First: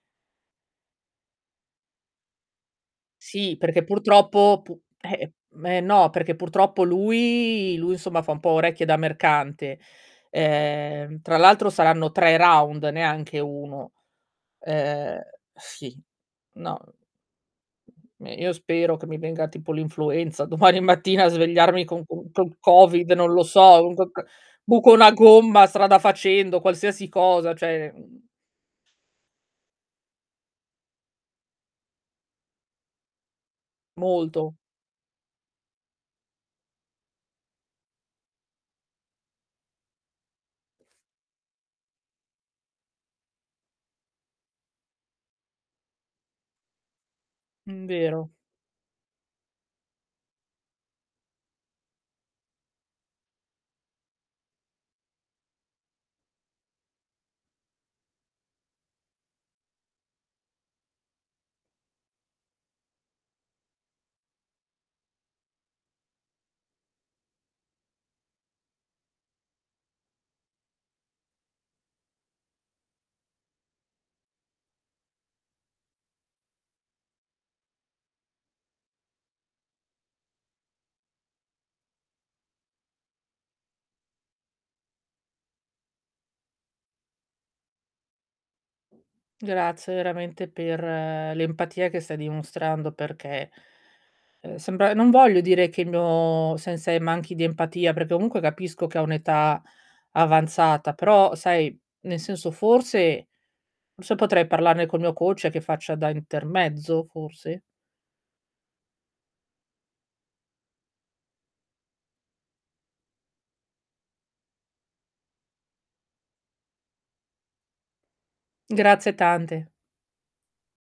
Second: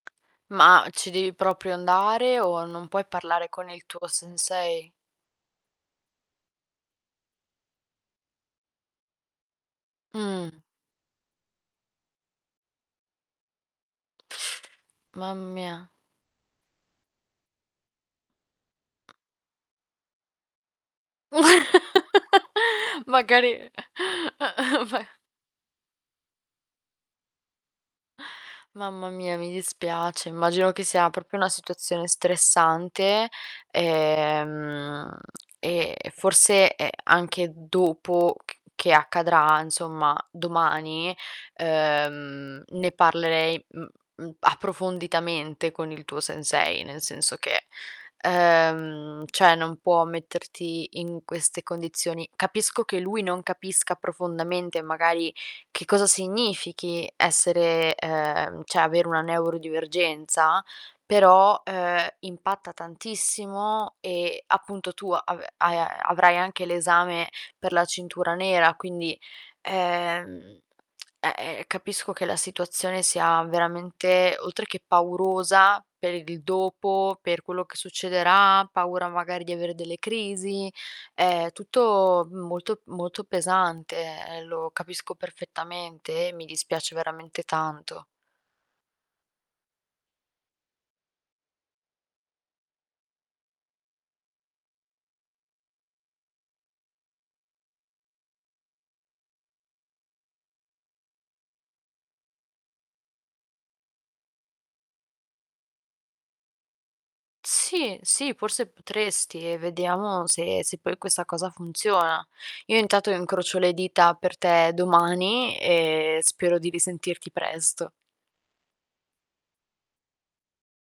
Ma ci devi proprio andare, o non puoi parlare Sì, con perché il tuo purtroppo, pu sensei? eh ehm, me no, perché purtroppo lui lui insomma fa un po' orecchie da mercante. Mh. Ehm, tra l'altro saranno 3 round, neanche 1. Ehm, Ma mia. sì, no ehm, io spero che mi venga tipo l'influenza domani mattina a svegliarmi con con col Covid, non lo Magari so, con co buco ma una gomma strada facendo, qualsiasi cosa, cioè, mhmm Mamma mia, mi dispiace. Immagino che sia proprio una situazione stressante, Molto. ehm, e forse, ehm, anche dopo c che accadrà, insomma domani, uhm, ne parlerei, mhmm, mhmm, approfonditamente con il tuo sensei, nel senso che, Mhmm, vero. uhm, cioè non può metterti in queste condizioni. Capisco che lui non capisca profondamente, magari, che cosa significhi essere uhm, cioè avere una neurodivergenza, però, uhm, impatta tantissimo, e appunto tu ave hai a-avrai anche l'esame per la cintura nera, quindi, ehm, eh-eh, capisco che la situazione sia veramente, oltre che paurosa per il dopo, per quello che succederà, paura magari di avere delle crisi. Ehm, tutto molto, molto pesante, ehm, lo capisco perfettamente, e mi dispiace veramente tanto. Grazie veramente per l'empatia che stai dimostrando perché, ehm, sembra non voglio dire che il mio sensei manchi di empatia, perché comunque capisco che ha un'età avanzata, però sai, nel senso forse forse potrei parlarne col mio coach che faccia da intermezzo, forse? Sì, sì, forse potresti e vediamo se se poi questa cosa funziona. Io intanto incrocio le dita per te domani, ehm, spero di risentirti presto. Grazie tante.